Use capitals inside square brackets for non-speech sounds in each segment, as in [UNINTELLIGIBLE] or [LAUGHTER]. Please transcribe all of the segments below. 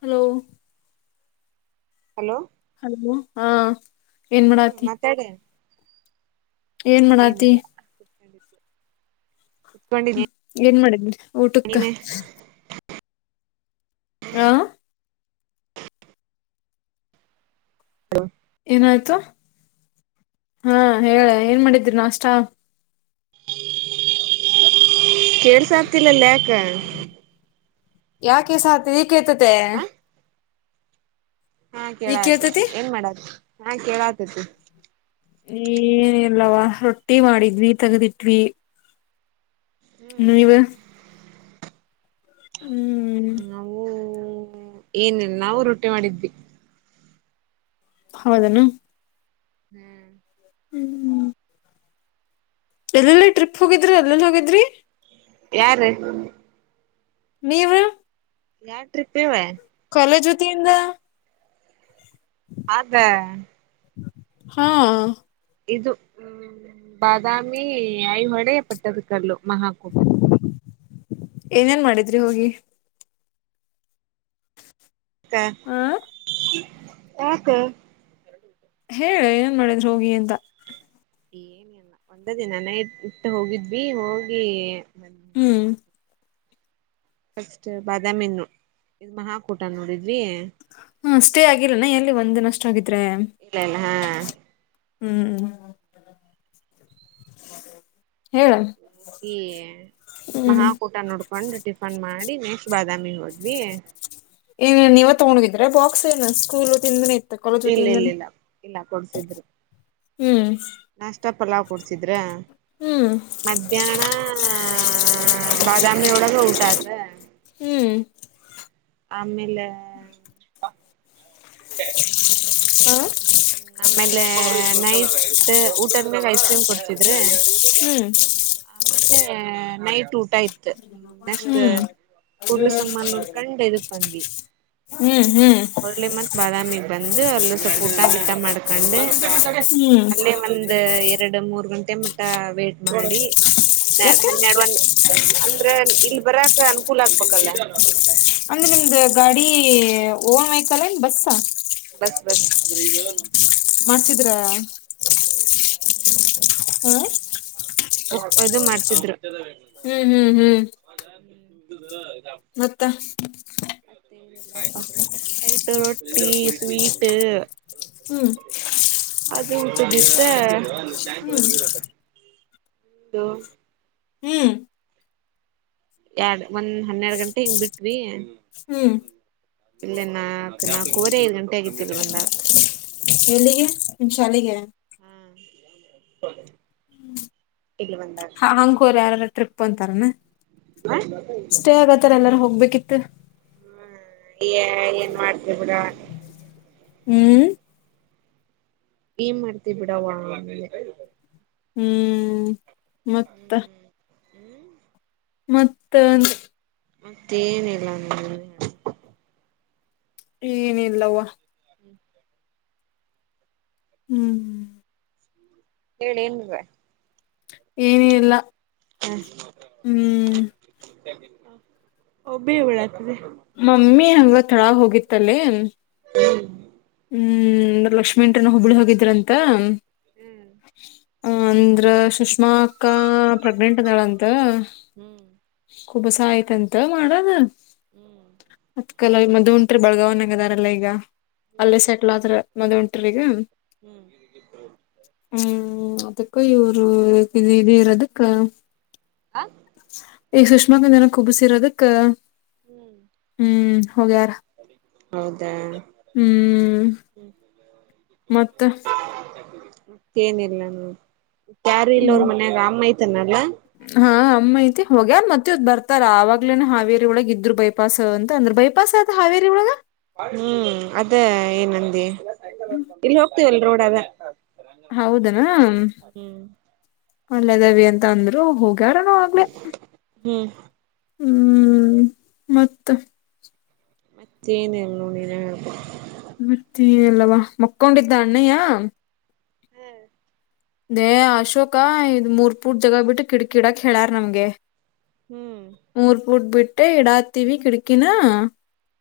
Hello hello hello ಹಾ ಏನ್ ಹ್ಮ್ ಮಾಡಾತಿ ಮಾತಾಡ ಏನ್ ಮಾಡಾತಿ ಏನಿಲ್ಲ [INAUDIBLE] ಹ್ಮ್ ಏನ್ ಮಾಡಿದ್ ಊಟಕ್ಕ ನೀನೆ ಹ [UNINTELLIGIBLE] ಏನಾಯ್ತು ಹಾ ಹೇಳ ಏನ್ ಮಾಡಿದರಿ ನಾಷ್ಟ ಕೇಳ್ಸ ಆಗ್ತಿಲ್ಲಲ್ಲ ಯಾಕ ಯಾಕೆಸ ಆತ ಈ ಕೇತತೆ ಹಾ ಕೇಳ ಆತೇತಿ ಕೇಳ್ತತಿ ಏನ್ ಮಾಡತ್ ಹಾ ಕೇಳ ಆತೇತಿ ಏನ ಇಲ್ಲವಾ ರೊಟ್ಟಿ ಮಾಡಿದ್ವಿ ತಗದಿಟ್ವಿ ನೀವು ನಾವು ಏನ್ ನಾವು ರೊಟ್ಟಿ ಮಾಡಿದ್ವಿ ಹೌದನು ಹ್ಮ್ ಹ್ಮ್್ಮ ಎಲ್ಲೆಲ್ಲಾ ಟ್ರಿಪ್ ಹೋಗಿದ್ರಿ ಅಲ್ಲನ್ ಹೋಗಿದ್ರಿ ಯಾರ ನೀವು ಯಾವ ಟ್ರಿಪ್ ಇವ ಕಾಲೇಜೊತಿಯಿಂದ ಹಾಗದ ಹಾ ಇದು ಹ್ಮ್ ಬಾದಾಮಿ ಐಹೊಳೆ ಪಟ್ಟದಕಲ್ಲು ಮಹಾಕೂಟ ಏನೇನ್ ಮಾಡಿದ್ರಿ ಹೋಗಿ ಹ [UNINTELLIGIBLE] ಹೇಳ ಏನ್ ಮಾಡಿದ್ರರು ಹೋಗಿ ಅಂತ ಏನಲ್ಲ ಒಂದ ದಿನಾನೇ ಇಟ್ಟ ಹೋಗಿದ್ವಿ ಹೋಗಿ ಹ್ಮ್ ಫಸ್ಟ್ ಬಾದಾಮಿ ಇದು ಮಹಾಕೂಟ ನೋಡಿ ಹಾ ಸ್ಟೇ ಆಗಿಲ್ಲನ ಎಲ್ಲಿ ಒಂದ್ನ ಅಷ್ಟ ಆಗತ್ತು ಇಲ್ಲ ಇಲ್ಲ ಹಾ ಹ್ಮ್ ಹೇಳ ಹ್ಮ್ ಮಹಾಕೂಟ ನೋಡ್ಕೊಂಡ್ ಟಿಫನ್ ಮಾಡಿ ಡಿ ನೆಕ್ಸ್ಟ್ ಬಾದಾಮಿ ಹೋದ್ವಿ ಏ ನೀವ ತಗೊಂಡುದಿದ್ರೆ ಬಾಕ್ಸ್ ಏನು ಸ್ಕೂಲ್ ವತಿ ಇಂದಾನೆ ಇ ತಾ ಕಾಲೇಜ್ವತಿ ಇಲ್ಲ ಇಂದ ಇಲ್ಲ ಇಲ್ಲ ಇಲ್ಲ ಕೊಡ್ಸಿದ್ರು ನೇ ಹೂ ನಾಷ್ಟ ಪಲಾವ್ ಕೊಡ್ಸಿದ್ರ ಹ್ಮ್ ಮಧ್ಯಾಹ್ನ ಬಾದಾಮಿವೋಳಗ ಊಟ ಆತ್ ಹ್ಮ್ ಆಮೇಲೆ ಹಾ ಆಮೇಲೆ ನೈಟ್ ಊಟದ್ಮ್ಯಾಗ ಐಸ್ ಕ್ರೀಮ್ ಕೊಡಿಸಿದ್ರಾ ಹ್ಮ್ ನೈಟ್ ಊಟ ಇತ್ತು ನೆಕ್ಸ್ಟ್ ಹ್ಮ್ ಕುೂಡ್ಲು ಸಮ್ಮನ್ ನೋಡ್ಕಂಡ್ ಇದಕ್ ಬಂದ್ವಿ ಹ್ಮ್.. ಹ್ಮ್ ಹೋಳ್ಳಿ ಮತ್ ಬಾದಾಮಿಗೆ ಬಂದು ಅಲ್ಲ ಸ್ವಲ್ಪ ಊಟ ಗಿಟ ಮಾಡ್ಕೊಂಡು ಹ್ಮ್ ಅಲ್ಲೇ ಒಂದ್ ಎರಡು ಮೂರ್ ಗಂಟೆ ಮಟ್ಟ ವೇಟ್ ಮಾಡಿ ಹನ್ನೆರಡು ಯಾಕೆ ಹನ್ನೆರಡು ಒಂದ ಅಂದ್ರ ಇಲ್ ಬರಕ್ ಅನುಕೂಲ ಆಗ್ಬೇಕಲ್ಲ ಅಂದ್ರೆ ನಿಮ್ದ ಗಾಡಿ ಓನ್ ವೆಹ್ಕಲ್ ಏನ್ ಬಸ್ ಬಸ್ ಬಸ್ ಮಾಡ್ಸಿದ್ರ [INAUDIBLE] ಹಾ ಈದು ಮಾಡ್ಸಿದ್ರು ಹ್ಮ್ ಹ್ಮ್ ಹ್ಮ್ [UNINTELLIGIBLE] ಮತ್ತ ಟ ರೊಟ್ಲಿ ಸ್ವೀಟ್ ಹ್ಮ್ ಅದು ಊಟದಿತ್ತ. ಹ್ಮ್ ದ ಹ್ಮ್ ಎರಡ್ ಒಂದ್ ಹನ್ನೆರಡ್ ಗಂಟೆ ಹಿಂಗ್ ಬಿಟ್ವಿ. ಹ್ಮ್ ಇಲ್ಲ ನಾಕ್ ನಾಕೋರಿ ಐದ್ ಗಂಟೆ ಆಗಿತಿಲೀ ಬಂದಾಗ ಎಲ್ಲಿಗೆ ನಿಮ್ ಶಾಲಿಗೆ ಹ್ಮ್ ಹ ಹಂಗೋರ ಯಾರಾರ ಟ್ರಿಪ್ ಅಂತಾರನಾ ಹ ಸ್ಟೇ ಆಗತ್ತಾರ ಎಲ್ಲಾರು ಹೋಗ್ಬೇಕು ಕಿತ್ತು ಹ್ಮ ಏನ್ ಮಾಡ್ತಿ ಬಿಡವಾ ಹ್ಮ್ ಏನ್ ಮಾಡ್ತಿ ಬಿಡವ್ವ ಅಂದೆ ಹ್ಮ್ ಮತ್ತ ಹ್ಮ್ ಮತ್ತ ಮತ್ತೆೇಏನಿಲ್ಲ ನೀನ್ ಹೇಳಬೇಕು ಏನ ಇಲ್ಲವ ಹ್ಮ್ ಹೇಳಿ ಏನ್ರಾ ಏನ ಇಲ್ಲ ಹ್ಮ್ ಒಬೇ ಉಳತಿದೆ ಮಮ್ಮಿ ಹಂಗ ತಳಗ ಹೋಗಿತ್ತಲಿ ಹ್ಮ್ ಹ್ಮ್ ಲಕ್ಷ್ಮೀ ಆಂಟಿ ಹುಬ್ಬಳಿ ಹೋಗಿದ್ರಂತ ಹ್ಮ್ ಆ ಅಂದ್ರ ಸುಷ್ಮಾ ಅಕ್ಕ ಪ್ರೆಗ್ನೆಂಟ್ ಅಂದಾಳ ಅಂತ ಹ್ಮ್ ಕುಬ್ಬಸ ಆಯ್ತಂತ ಮಾಡದ ಹ್ಮ್ ಹ್ಮ್ ಅದಕ ಮದ್ ಅಂತ್ರಿ ಬೆಳಗಾವನ್ಗ ಇದ್ದರಲ್ಲಾ ಈಗ ಹ್ಮ್ ಅಲ್ಲೇ ಸೆಟ್ಲ್ ಆದ್ರ ಮದ್ [UNINTELLIGIBLE] ಹ್ಮ್ ಹ್ಮ ಅದಕ್ಕ ಇವರು ಇದ ಇರೋದಕ್ಕ ಹ್ಮ್ ಈಗ ಸುಷ್ಮಾಕಂದನ ಕುಬಸರದಕ್ಕ ಹ್ಮ ಹೌದಾ ಹ್ಮ್ ಮತ್ತೆ ಮತ್ತೇನಿಲ್ಲ ನಾ ಯಾರು ಇಲ್ಲ ಅವ್ರ ಮನ್ಯಾಗ ಅಮ್ಮಯ್ತಾನಲ್ಲಾ. ಹಾ ಅಮ್ಮ ಐತಿ ಹೊೋಗ್ಯ ಮತ್ತೆ್ ಬರ್ತಾರ ಆವಾಗ್ಲೇನೆ ಹಾವೇರಿ ಒಳಗ ಇದ್ರು ಬೈಪಾಸ್ ಅಂತ ಅಂದ್ರ ಬೈಪಾಸ ಆ ಹಾವೇರಿ ಒಳಗ ಹ್ಮ್ ಅದ ಏನಂದಿ ಇಲ್ಲಿ ಹೋಗ್ತೀವಲ್ ರೋಡ್ ಅದ ಹೌದನಾ ಹ್ಮ್ ಅಲ್ಲದವಿ ಅಂತ ಅಂದ್ರು ಹೋಗ ಗಾರನೂ ಆಗ್ಲೆ ಹ್ಮ್ ಹ್ಮ್ ಮತ್ತ ಮತ್ತೇನಿಲ್ಲ ನೋಡು ನೀನೇ ಹೇಳಬೇಕು ಮತ್ತೆ ಅಲ್ಲವಾ ಮಕ್ಕೊಂಡಿದ್ದ ಅಣ್ಣಯ್ಯ. ನೇ ಅಶೋಕ ಇದ್ ಮೂರ್ ಪೂರ್ ಜಗ ಬಿಟ್ಟು ಕಿಡಕಿಡಕ್ ಹೇಳ್ಯಾರ ನಮ್ಗೆ ಹ್ಮ್ ಮೂರ್ ಪೂಟ್ ಬಿಟ್ಟ ಇಡಾ ತೀವಿ ಕಡಕಿನ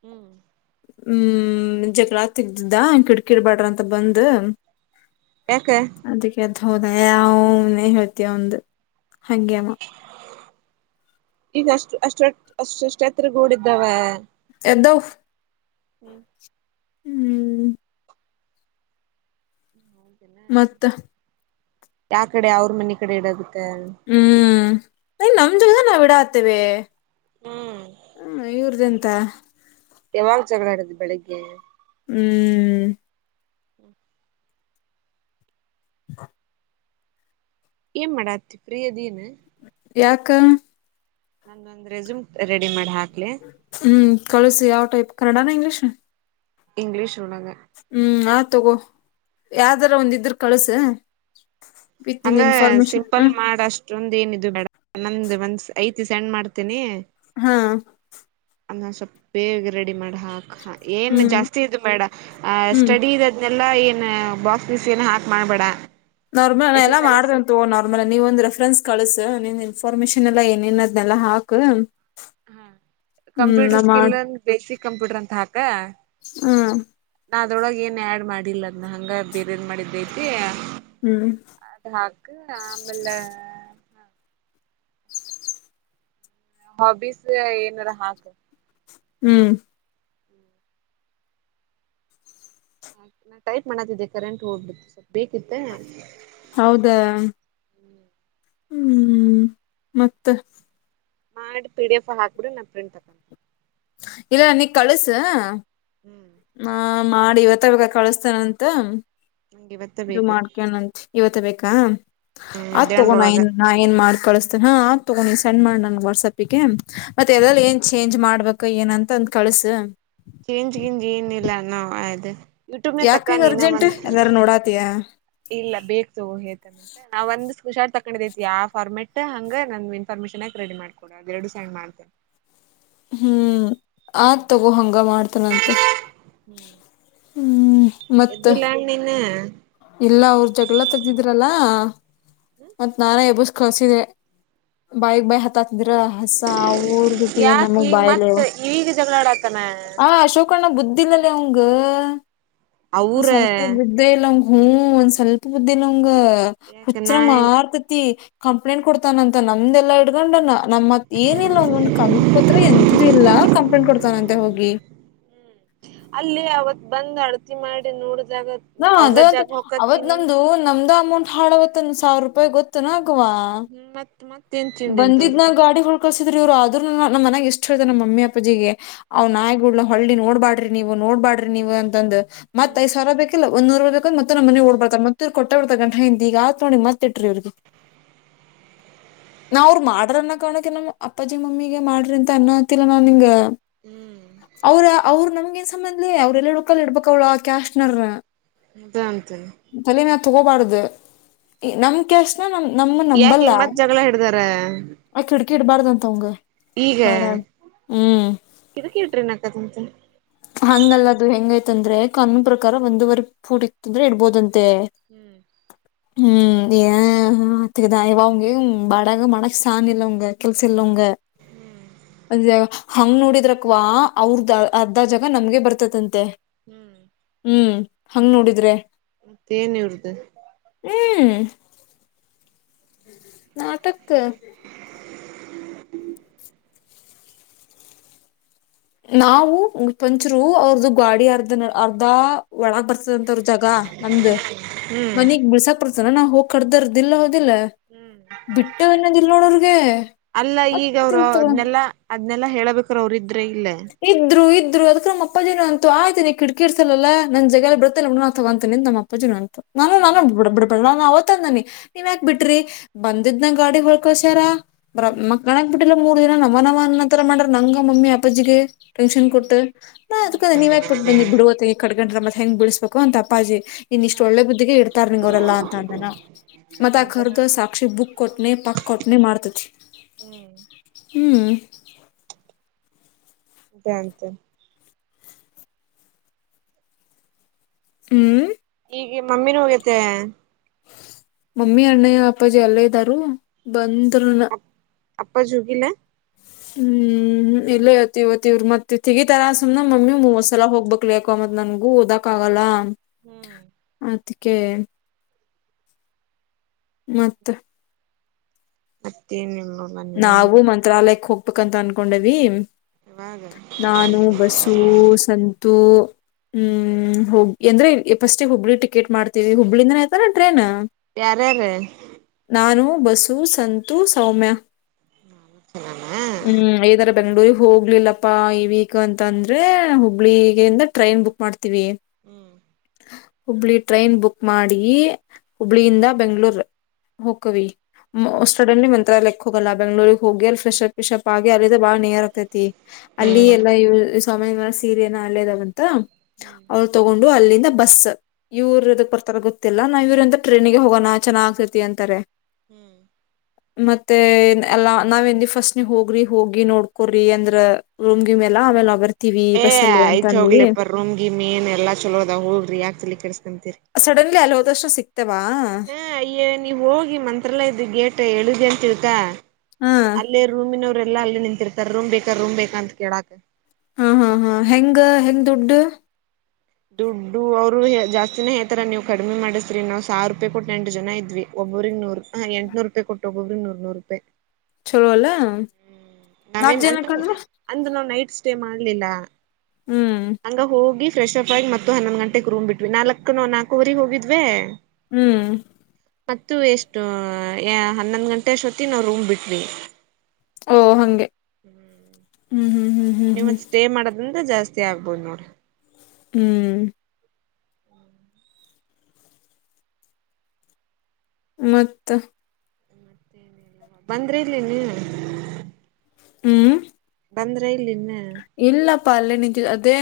ಹ್ಮ್ ಹ್ಮ್ ಜಗ್ಲಾ ತೆಗ್ದಿದ್ದ ಕಿಡ್ಕಿಡ್ಬಾಡ್ರ ಅಂತ ಬಂದ ಯಾಕ ಅ ಹೋದ ಅವನೇ ಹೇಳ್ತಯ ಒಂದು ಹಾಗೆಮ್ಮ. ಈಗ ಅಷ್ಟು ಅಷ್ಟ ಅಷ್ಟಷ್ಟ ಎತ್ರಡಿದ್ದಾವ [UNINTELLIGIBLE] ಹ್ಮ್ ಹ್ಮ್ ಮತ್ತ ಯಾವ ಕಡೆ ಅವ್ರ ಮನೆ ಕಡೆ ಇಡೋದ. ಹ್ಮ್ ಅಯ್ ನಮ್ ಜಗದ ನಾವ್ ಇಡಕ್ ಆತೇವೆ ಹ್ಮ್ ಹ್ಮ ಇವ್ರ್ದಂತ ಯಾವಾಗ್ ಜಗಳ ಆಡಿದ್ವಿ ಬೆಳಿಗ್ಗೆ ಹ್ಮ್ ಹ್ಮ್ [UNINTELLIGIBLE] ಹಾ [UNINTELLIGIBLE] ಏನ್ ಮಾಡಾತಿ ಫ್ರೀ ಇದೀನ್ ಯಕಾ ನ ಒಂದ ರೆಝುಮ್ ರೆಡಿ ಮಾಡಿ ಹಾಕ ಹ್ಮ್ ಕಳಸಿ ಯಾವ ಟೈಪ್ ಕನ್ನಡಾನ ಇಂಗ್ಲೀಷ್ ಇಂಗ್ಲಿೀಷ್ ಹ್ಮ್ ಆ ತಗೋ ಯಾವ್ದಾರ ಒಂದಿದ್ರ ಕಳಸ ಹಂಗ ಸಿಂಪಲ್ ಮಾಡ ಅಷ್ಟೊಂದ ಏನಿದೆ ಇಡ ನೊ ಒಂದ ಐತಿ ಸೆಂಡ್ ಮಾಡ್ತೇನಿ ಹಾ ಅನ್ನ ಸ್ೊಪ್ಪೇ ರೆಡಿ ಮಾಡ ಹಾಕ್ ಏನ್ ಹ್ಮ್ ಜಾಸ್ತಿ ಇದು ಮೇಡ ಹ್ಮ್ ಸ್ಟಡಿ ಇದ್ ಎಲ್ಲಾ ಏನ್ ಬಾಕ್ಸ್ಸ ಏನ ಹಾಕ್ ಮಾಡ್ಬೇಡ ನಾರ್ಮಲ್ ನ ಎಸ್ ಎಲ್ಲಾ ಎಸ್ ಎಲ್ ಮಾಡ್ರ ಸಿ ನಾರ್ಮಲ್ ನೀವ ಒಂದಂದು ರೆಫ್ರನ್ಸ್ ಕಳಸ ಇನ್ಫಾರ್ಮೇಶನ್ ಎಲ್ಲಾ ಏನೇನದ್ನೆಲ್ಲ ಹಾಕ್ ಹಾ ಹ್ಮ್ ನಾ ಕಂಪ್ಯೂಟರ್ ಸ್ಕಿಲ್ಂದ ಬೇಸಿಕ್ ಕಂಪ್ಯೂಟರ್ ಅಂತ ಹಾಕ ಹ್ಮ ನಾ ಅದೊಳಗೆ ಏನ್ ಆಡ್ ಮಾಡಿಲ್ಲ ಅದನ್ನ ಹಂಗ ಬೇರೆ ಏನ್ ಮಾಡಿದ್ದೈತಿ ಹ್ಮ್ [UNINTELLIGIBLE] ಹಾಬೀಸ್ ಏನಾರ ಹಾಕ್ ಹ್ಮ್ ನಾ ಟೈಪ್ ಮಾಡತಿದ್ದೆ ಕರೆಂಟ್ ಹೋಗ್ಬಿಟ್ಟು ಸ್ವಲ್ಪ ಬೇಕಿತ್ತ ಹೌದಾ [INAUDIBLE] ಹ್ಮ್ ಮತ್ತೆ ಮಾಡಿ ಪಿ ಡಿ ಎಫ್ ಹಾಕ್ಬಿಡಿ ನಾ ಪ್ರಿಂಟ್ ತಕೊಂತೀನಿ ಇಲ್ಲ ನೀ ಕಳಸು ಹ್ಮ್ ಹಾ ಮಾಡಿ ಇವತ್ತ ಬ ಕಳಸ್ತೇನಂತ ನಂಗೆ ಇವತ್ತೇ ಇದು ಬೇಕು ಮಾಡ್ಕೋಣಂತೆ ಇವತ್ತ ಬೇಕಾ ಹ್ಮ್ ಆತ್ ತೊಗೋಣ ಮಧ್ಯಾಹ್ನದೊಳಗ ಏನ್ ನಾ ಏನ್ ಮಾಡ್ ಕಳಿಸ್ತೇನೆ ಹಾ ಆತ್ ತೊಗೊಂಡ ನೀನ್ ಸೆಂಡ್ ಮಾಡಣ ವಾಟ್ಸಪಿಗೆ ಮತ್ತೆ ಹ್ಮ್ ಎಲ್ಲಲ್ಲಿ ಏನ್ ಚೇಂಜ್ ಮಾಡ್ಬೇಕು ಏನಂತ ಒಂದ ಕಳ್ಸು ಕಿಂಜಿ ಕಿಂಜಿ ಏನ್ ಇಲ್ಲಣ ಇದು ಯೂಟ್ಯೂಬ್ನ ಯಾಕ ಈಗ ತಕ್ಕೊಂಡ ನ ಅರ್ಜೆಂಟ್ ಒಂದ ಎಲ್ಲಾರು ನೋಡಾತಿಯ ಇಲ್ಲ ಬೇಕ ತಗೋ ಹೇಳ್ತಾನ ನಾವ್ ಒಂದ್ುಷಾರ ತಕೊಂಡಿದೈತಿ ಆ ಾರ್ಮೆಟ್ ಹಂಗ ನಂದ್ ಇನ್ಫಾರ್ಮೇಶನ್ಕ್ ರೆಡಿ ಮಾಡ್ಕೊಡ ಅದ ಎರಡು ಸೈಂಡ್ ಮಾಡ್ [INAUDIBLE] ಹ್ಮ್ ಆ ತಗೋ ಹಂಗ ಮಾಡ್ತನಂತ ಹ್ಮ್ ಮತ್ತ ಎ್ದಲ್ಲಾ ನಿನ್ನ ಇಲ್ಲ ಅವ್ರ ಜಗಳ ತೆಗ್ದಿದಿ್ರಲ್ಲ ಮತ್ ನಾನಾ ಎಬಸ್ ಕಳ್ಸಿದೆ ಬಾಯಗ್ ಬಾಯಿ ಹತ್ತ ಹತಿದ ಹಸ ಊರ್ ಜೊತೆ ಯಾಕ ನಮಗ್ ಈಗ ಬಾಯಲ್ ಮತ್ ಈಗ ಜಗಳಾಡತಾನ ಆ ಅಶೋಕಣ್ಣ ಬುದ್ಧಿಲ್ಲಲ್ಲಿ ಅವಂಗ ಒಂದ್ ಅವ್ರ ಸ್ವಲ್ಪ ಬುದ್ಧ ಇಲ್ಲ ಅವ ಹ್ಮ ಒಂದ್ ಸ್ವಲ್ಪ ಭೂದ್ದಿಲ್ಂಗ ಯಾಕ ಹುಚ್ಚ್ರ ನಾ ಮಾರ್ತತಿ ಕಂಪ್ಲೇಂಟ್ ಕೊಡ್ತಾನ ಅಂತ ನಮ್ದೆಲ್ಲ ಇ ತಗೊಂಡ ನಮ್ಮ್ತ್ ಏನಿಲ್ಲ ಒಂದೊಂದು ಕಾಗದ ಪತ್ರ ಎಂತ್ದ ಇಲ್ಲ ಕಂಪ್ಲೇಂಟ್ ಕೊಡ್ತಾನಂತೆ ಹೋಗಿ ಅಲ್ಲೇ ಅವತ್ ಬಂದ್ ಅಳತಿ ಮಾಡಿ ನೋಡ ಹಾ ಅದಂತ ಅವತ್ ನಮ್ದು ನಮ್ದು ಅಮೌಂಟ್ ಹಾಳವತ್ಂದು ಸಾವಿರ ರೂಪಾಯಿ ಗೊತ್ತುನಾ [INAUDIBLE] ಕ್ವ ಹ್ಮ್ ಮತ್ ಮತ್ತೇನ್ ತಿಂಡಿ ಅಂತ ಬಂದಿದ್ ನ ಅವ್ರದು ಗಾಡಿ ರೋಕಷಿ ಇವರು ಆದ್ರ ನ್ ಮನಾಗ ಇಷ್ಟುೇತಾರೆ ನಮ್ಮಿ ಅಪ್ಪ ಜಿಗೆ ಅವ್ ನಾಯ್ಿುಡ್ ಹಳ್ಳಿ ನೋಡ್ಬಾಡ್ರಿ ನೀವು ನೋಡ್ಬಾಡ್ರಿ ನೀವು ಅಂತಂದ್ ಮತ್ ಹ್ಮ್ ಐ್ ಸಾವಿರ ಬೇಕ ಇಲ್ಲ ಒಂದೂವರೆಗ ಮತ್ತ ನಮ್ಮ ಮನೆ ಓಡ್ರ್ತ ಮತ್ತ ಇ್ ಕೊಟ್ಟ ಬರ್ತ ಗಂಟ ಹಿಂದ ಈಗತ ನೋಡಿ ಮತ್ತೆ ಇ್ರ ಇವ್ರಿಗೆ [INAUDIBLE] ನಾವ ಅವರು ಮಾಡ್ರನ್ನ ಕಾಣಕ ನಮಮ್ಮ್ ಅಪ್ಪಾಜಿ ಮಮ್ಮಿಗೆ ಮಾಡ್ರಿ ಅಂತ ಅನ್ನ ಆತಿಲ್ಲ ನಾನ್ಿಂಗ ಹ್ಮ್ ಅವ್ರ ಅವ್ರು ನಮ್ಗೆ ನ್ ಸಮಬ ಅವ್ರ ಎಲ್ಲ ಹಡುಕಲ್ಲ ಇಡ್ಬೇಕ ಅವ್ಳ ಕ್ಯಾಶ್ನರ್ ದ ಅಂತನೆ ತಗೋಬಾರ್ದ ನಮ್ ಕೆಸ ನಮ ನಮ್ಮ ಯಾಕ ನಂಬಲ್ಲ ಈಗ ಮತ್ ಜಗಳ ಹಿಡ್ದಾರ ಆ ಕಿಡ್ಕಿ ಇಡ್ಬಾರ್ದಂತ ಅವಂಗ ಈಗ ಬಾಡ ಹ್ಮ್ [INAUDIBLE] ಇದಕ್ಕೆಟ್ರಿ ನಕ್ಕದಂತ ಹಂಗಲ್ಲ ಅದು ಹ ಹೆಂಗಯತ್ಂದ್ರೆ ಕಮ್ಮಿ ಪ್ರಕಾರ ಒಂದುವರಿ ಫೂಟ್ ಇತ್ತಂದ್ರೆ ಇಡ್ಬೋದಂತ ಹ್ಮ್ ಹ್ಮ್ ಅದುದಾ ಯ ಅವಂಗ ಬಾಡಗ ಮಣಕ ಸಾಾಣಿ ಇಲ್ಲವಂಗ ಕೆಲ್ಸ ಇಲ್ಲವಗೆ ಹ್ಮ್ ಅದ ಹಂಗ ನೋಡಿದ್ರಕ್ವಾ ಅವ್ರ್ದ ಅ ಅ ಜಾಗ ನಮ್ಗೆ ಬರ್ತದಂತೆ [INAUDIBLE] ಹಂಗ್ ನೋಡಿದ್ರೆ ದೆನ್ ಇವ್ರದ ಹ್ಮ್ [INAUDIBLE] ನಾಟಕ್ ನಾವು ಪಂಚರು ಅವ್ರ್ದ ಗಾಡಿ ಅರ್ಧ ಅರ್ಧ ಒಳಗ ಬರ್ತವಿ [UNINTELLIGIBLE] ಜಾಗ ನಮ್ದ್ ಹ್ಮ್ ಮನಿಗ್ ಬಿಳ್ಸಾಕ್ ಬರ್ತಾನ ನಾ ಹೋಗ್ ಕಡಿದರ್ದಿಲ್ಲ. [UNINTELLIGIBLE] ಹ್ಮ್ ಬಿಟ್ಟ ಇನ್ನದ ಇಲ್ ನೋಡೋರಗೆ ಮತ್ತಲ್ತವೆ. ಅದನೆಲ್ಲ ಹೇಳಳ್ಬೇಕು ಅವ್ರಗ್ ಇದ್ರು ಇದ [UNINTELLIGIBLE] ಅದಕ ನಮ್ಮ ಅಪ್ಪಜೀನು ಅಂತು ಆಯ್ತು ನೀ ಕಿಟಕಿ ಇಡ್ಸಲ್ಲಲ ನನ್ ಜಗ [UNINTELLIGIBLE] ತಗೊಂತೀ ನಿ ನಮ್ಮ ಅಪ್ಪಜೀನು ಅಂತು. ನಾನು ನಾನು ಹ್ಮ್ ಬಿ ಬಿಡಪಡ ನಾನು ಅವತ್ [UNINTELLIGIBLE] ನನಿ ನೀವ್ ಯಾಕ್ ಬಿಟ್ರಿ ಬಂದಿದ್ನ ಗಾಡಿ ಹೊಳ್ಕಾಸ್ಯಾರ. [UNINTELLIGIBLE] ಬರ ಹ್ಮ್ ಮಕಣಕ್ ಬಿಟ್ಟಿಲ್ಲ ಮೂರ್ ದಿನ ನವನವ ಅನ್ನ ತರ ಮಾಡ್ರ ನಂಗ ಮಮ್ಮಿ ಅಪ್ಪಾಜಿಗೆ. ಟೆನ್ಷನ್ ಹ್ಮ್ ಕೊಟ್ಟು ನಾ ಅದಕ ಹ್ಮ್ ಅ ನೀವ ಯಾಕಕ್ ಬಿಟ್ಟು ಬಂದಿ ಬಿಡ ಈ ಕಡ್ ಗಂಟರ ಮತ್ ಹೆಂಗ್ ಬಿಡಿಸಸ್ಬೇಕು ಅಂತ ಅಪ್ಪಾಜಿ. ನಿನ್ ಇಷ್ಟ ಹಾ ಒಳ್ಳೆ ಬುದ್ಧಿಗೆ ಇಡ್ತಾರ್ ನಿಂಗ ಅವರೆಲ್ಲಾ ಅಂತ ಅಂದನ ಮತ್ ಆ ಹೌದ ಕರ್ದು ಸಾಕ್ಷಿ ಬುಕ್ ಕೊಟ್ಟನೆ. ತಕ್ಕೊಟ್ನಿ ಮಾಡ್ತಿತಿ ಹ್ಮ್ ಹ್ಮ್. [UNINTELLIGIBLE] ಹ್ಮ್ ಈಗೆ ಮಮ್ಮಿನೂ ಹೋಗ್ಯತೆ. ಮಮ್ಮಿ ಅಣ್ಣಯ್ಯ ಅಪ್ಪಾಜಿ ಎಲ್ಲ ಇದ್ದರೂ ಬಂದ್ರುನಾ. ಅಪ್ಪ ಹೊಗಿಲ್ಲ. ಹ್ಮ್ ಹ್ಮ್ ಇಲ್ಲ ಇವತ್ತು ಇವತ್ತು ಇವ್ರ ಮತ್ ತೆಗಿತಾರ ಸುಮ್ನೆ ನ ಮಮ್ಮಿ ಮೂವತ್ ಸಲ ಹೋಗ್ಬೇಕಕ್ಕ ಅ ಮತ್ ನನ್ಗ ಓದಕ್ ಆ ಅಲ ಹ್ಮ್ ಅದಕ್ಕೆ ಮತ್ತೆ ಮತ್ತೇ ನಿಮ್. ನಾವು ಮಂತ್ರಾಲಯಕ್ ಹೋಗ್ಬೇಕಂತ ಅನ್ಕೊಂಡಿವಿ. ಇವಾಗ ನಾನು ಬಸು ಸಂತೂ ಹ್ಮ್ ಹೋಗ ಎಂದ್ರೆ ಫಸ್ಟ್ ಹುಬ್ಳಿ ಟಿಕೆಟ್ ಮಾಡ್ತೀವಿ ಹುಬ್ಳಿ ಇಂದಾನೆ ತಾನೆ ಟ್ರೈನು. ಯಾರ್ಯಾರ ನಾನು ಬಸು ಸಂತು ಸೌಮ್ಯ ಹ್ಮ್ ಹ್ಮ ಐದ್ ಬೆಂಗಳೂರಿಗೆ ಹೋಗ್ಲಿಲ್ಲಪ್ಪಾ ಈ ವೀಕ್ ಅಂತ ಅಂದ್ರೆ ಹುಬ್ಬಳ್ಳಿಗಿಂದ ಟ್ರೈನ್ ಬುಕ್ ಮಾಡ್ತೀವಿ. ಹ್ಮ್ ಹುಬ್ಳಿ ಟ್ರೈನ್ ಬುಕ್ ಮಾಡಿ ಹುಬ್ಳಿಯಿಂದ ಬೆಂಗಳೂರ್ ಹೊಕಿವಿ. ಹ್ಮ್ ಮೋಸ್ಟಡಲ್ಲಿ ಮಂತ್ರಾಲಯಕ್ಕೆ ಹೋಗಲ್ಲ ಬೆಂಗ್ಗಳೂರಿಗೆ ಹೋಗಿ ಅ ಫ್ರೆಶ್ ಅಪ್ ಬಿಷಪ್ ಆಗಿ ಅಲ್ಲಿ. [UNINTELLIGIBLE] ಬಾಳ ನಿಯರ್ ಆಗ್ತೈತಿ ಅಲ್ಲಿ ಹ್ಮ್ ಎಲ್ಲ ಸೌಮ್ಯಾನ್ ಸೀರೆ ಏನ ಅಲ್ಲೇದಾವ ಅಂತ. ಹ್ಮ್ ಅವ್ಳ ತಗೊಂಡು ಅಲ್ಲಿಂದ ಬಸ್ ಇವರು ಇದುಕ್ ಬರ್ತಾರ ಗೊತ್ತ. [UNINTELLIGIBLE] ನಾವು ಇವ್ರಂದ ಟ್ರೈನಿಗೆ ಹೋಗೋಣ ಚೆನ್ನಾಗ್ತೈತಿ ಅಂತಾರೆ. ಹ್ಮ್ ಮತ್ತೆ ಎಲ್ಲಾ ನಾವ್ ಎಂದ ಫಸ್ಟ್ ಹೋಗ್ರಿ ಹೋಗಿ ನೋಡ್ಕೊರಿ ಅಂದ್ರ ರೂಮ್ ಗೀಮ್ ಆಮೇಲೆ ನಾವು ಬರ್ತೀ ಏ ಆಯ್ತ್ ಹೋಗ್ಲಿಪ್ಪ ರೂಮ್ ಗೀಮ್ ಏನ್ ಎಲ್ಲಾ ಚಲೋದ ಹೋಗ್ರಿ ಯಾಕ್ ತಲಿ ಕೆಡಿಸಸ್ಕಂತಿರಿ. ಸಡನ್ಲಿ ಅಲೋದಷ್ಟು ಸಿಕ್ ಹಾ ಅಯ್ಯ ನೀವ್ ಹೋಗಿ ಮಂತ್ರಾಲಯದ್ ಗೇಟ್ ಹೇಳದೆ ಅಂತ ತಿಳ್ಕಾ. ಹಾ ಅಲ್ಲೇ ರೂಮಿನವ್ರರೆಲ್ಲ ಅಲ್ಲೇ ನಿಂತಿರ್ತಾರೆ ರೂಮ್ ಬೇಕ ರೂಮ್ ಬೇಕಾ ಅಂತ ಕೇಳಾಕ್. ಹಾ ಹಾ ಹಾ ಹೆಂಗ ಹೆಂಗ್ ದುಡ್ಡು. ದುಡ್ಡು ಅವ್ರು ಜಾಸ್ತಿನೆ ಹೇಳ್ತರ ನೀವ್ ಕಡಿಮೆ ಮಾಡಿಸ್ರಿ ನಾವ್ ಸಾವಿರ ರೂಪಾಯಿ ಕೊಟ್ಟ ಎಂಟು ಜನ ಇದ್ವಿ. ಒಬ್ರಿಗ್ ನೂರ್ ಹಾ ಎಂಟ್ನೂರ್ ರೂಪಾಯ ಕೊಟ್ಟು ಒಬ್ಬೊಬ್ಬರಿಗೆ ನೂರ್ ನೂರ್ ರೂಪಾಯಿ. ಚಲೋ ಅಲ್ಲ ಹ್ಮ ನಾಕ್ ನಾವೇನ್ ಅಂದ ಜನಕ್ಕ ಅಂದ್ರ ಅಂದ ನಾವು ನೈಟ್ [UNINTELLIGIBLE] ಷ್ಟ ಮಾಡಲಿಲ್ಲ ಹ್ಮ್ ಹಂಗ ಹೋಗಿ ಫ್ರೆಶ್ ಅಪ್. [UNINTELLIGIBLE] ಮತ್ತ ಹನ್ನೊಂದ್ ಗಂಟೆಗೆ ರೂಮ್ ಬಿಟ್ವಿ ನಾಲ್ಕು ನಾಕವರೆಗ ಹೋಗಿದ್ವಿ. ಹ್ಮ್ ಮತ್ತ ಎಷ್ಟು ಹನ್ನೊಂದ್ ಗಂಟೆ ಅಷ್ಟೊತ್ತಗೆ ನಾವ್ ರೂಮ್ ಬಿಟ್ವಿ. ಓ ಹಂಗೆ. ಹ್ಮ್. ಹ್ಮ್ ಹ್ಮ್ ಹ್ಮ್ ಹ್ಮ್ ಹ್ಮ್. ನಿಂದ ಜಾಸ್ತಿ ಆಗ್ಬೋದು ನೋಡ್. ಹ್ಮ್. ಮತ್ತೆ. ಬಂದ್ರೆ ಇಲ್ಲಿ ಇನ್ನ. ಹೂಂ. ಬಂದ್ರೆ ಇಲ್ಲ ಇನ್ನ. ಅಪ್ಪ ಅಲ್ಲೇ ನಿಂತಿದ್ದ ಅದೇನು.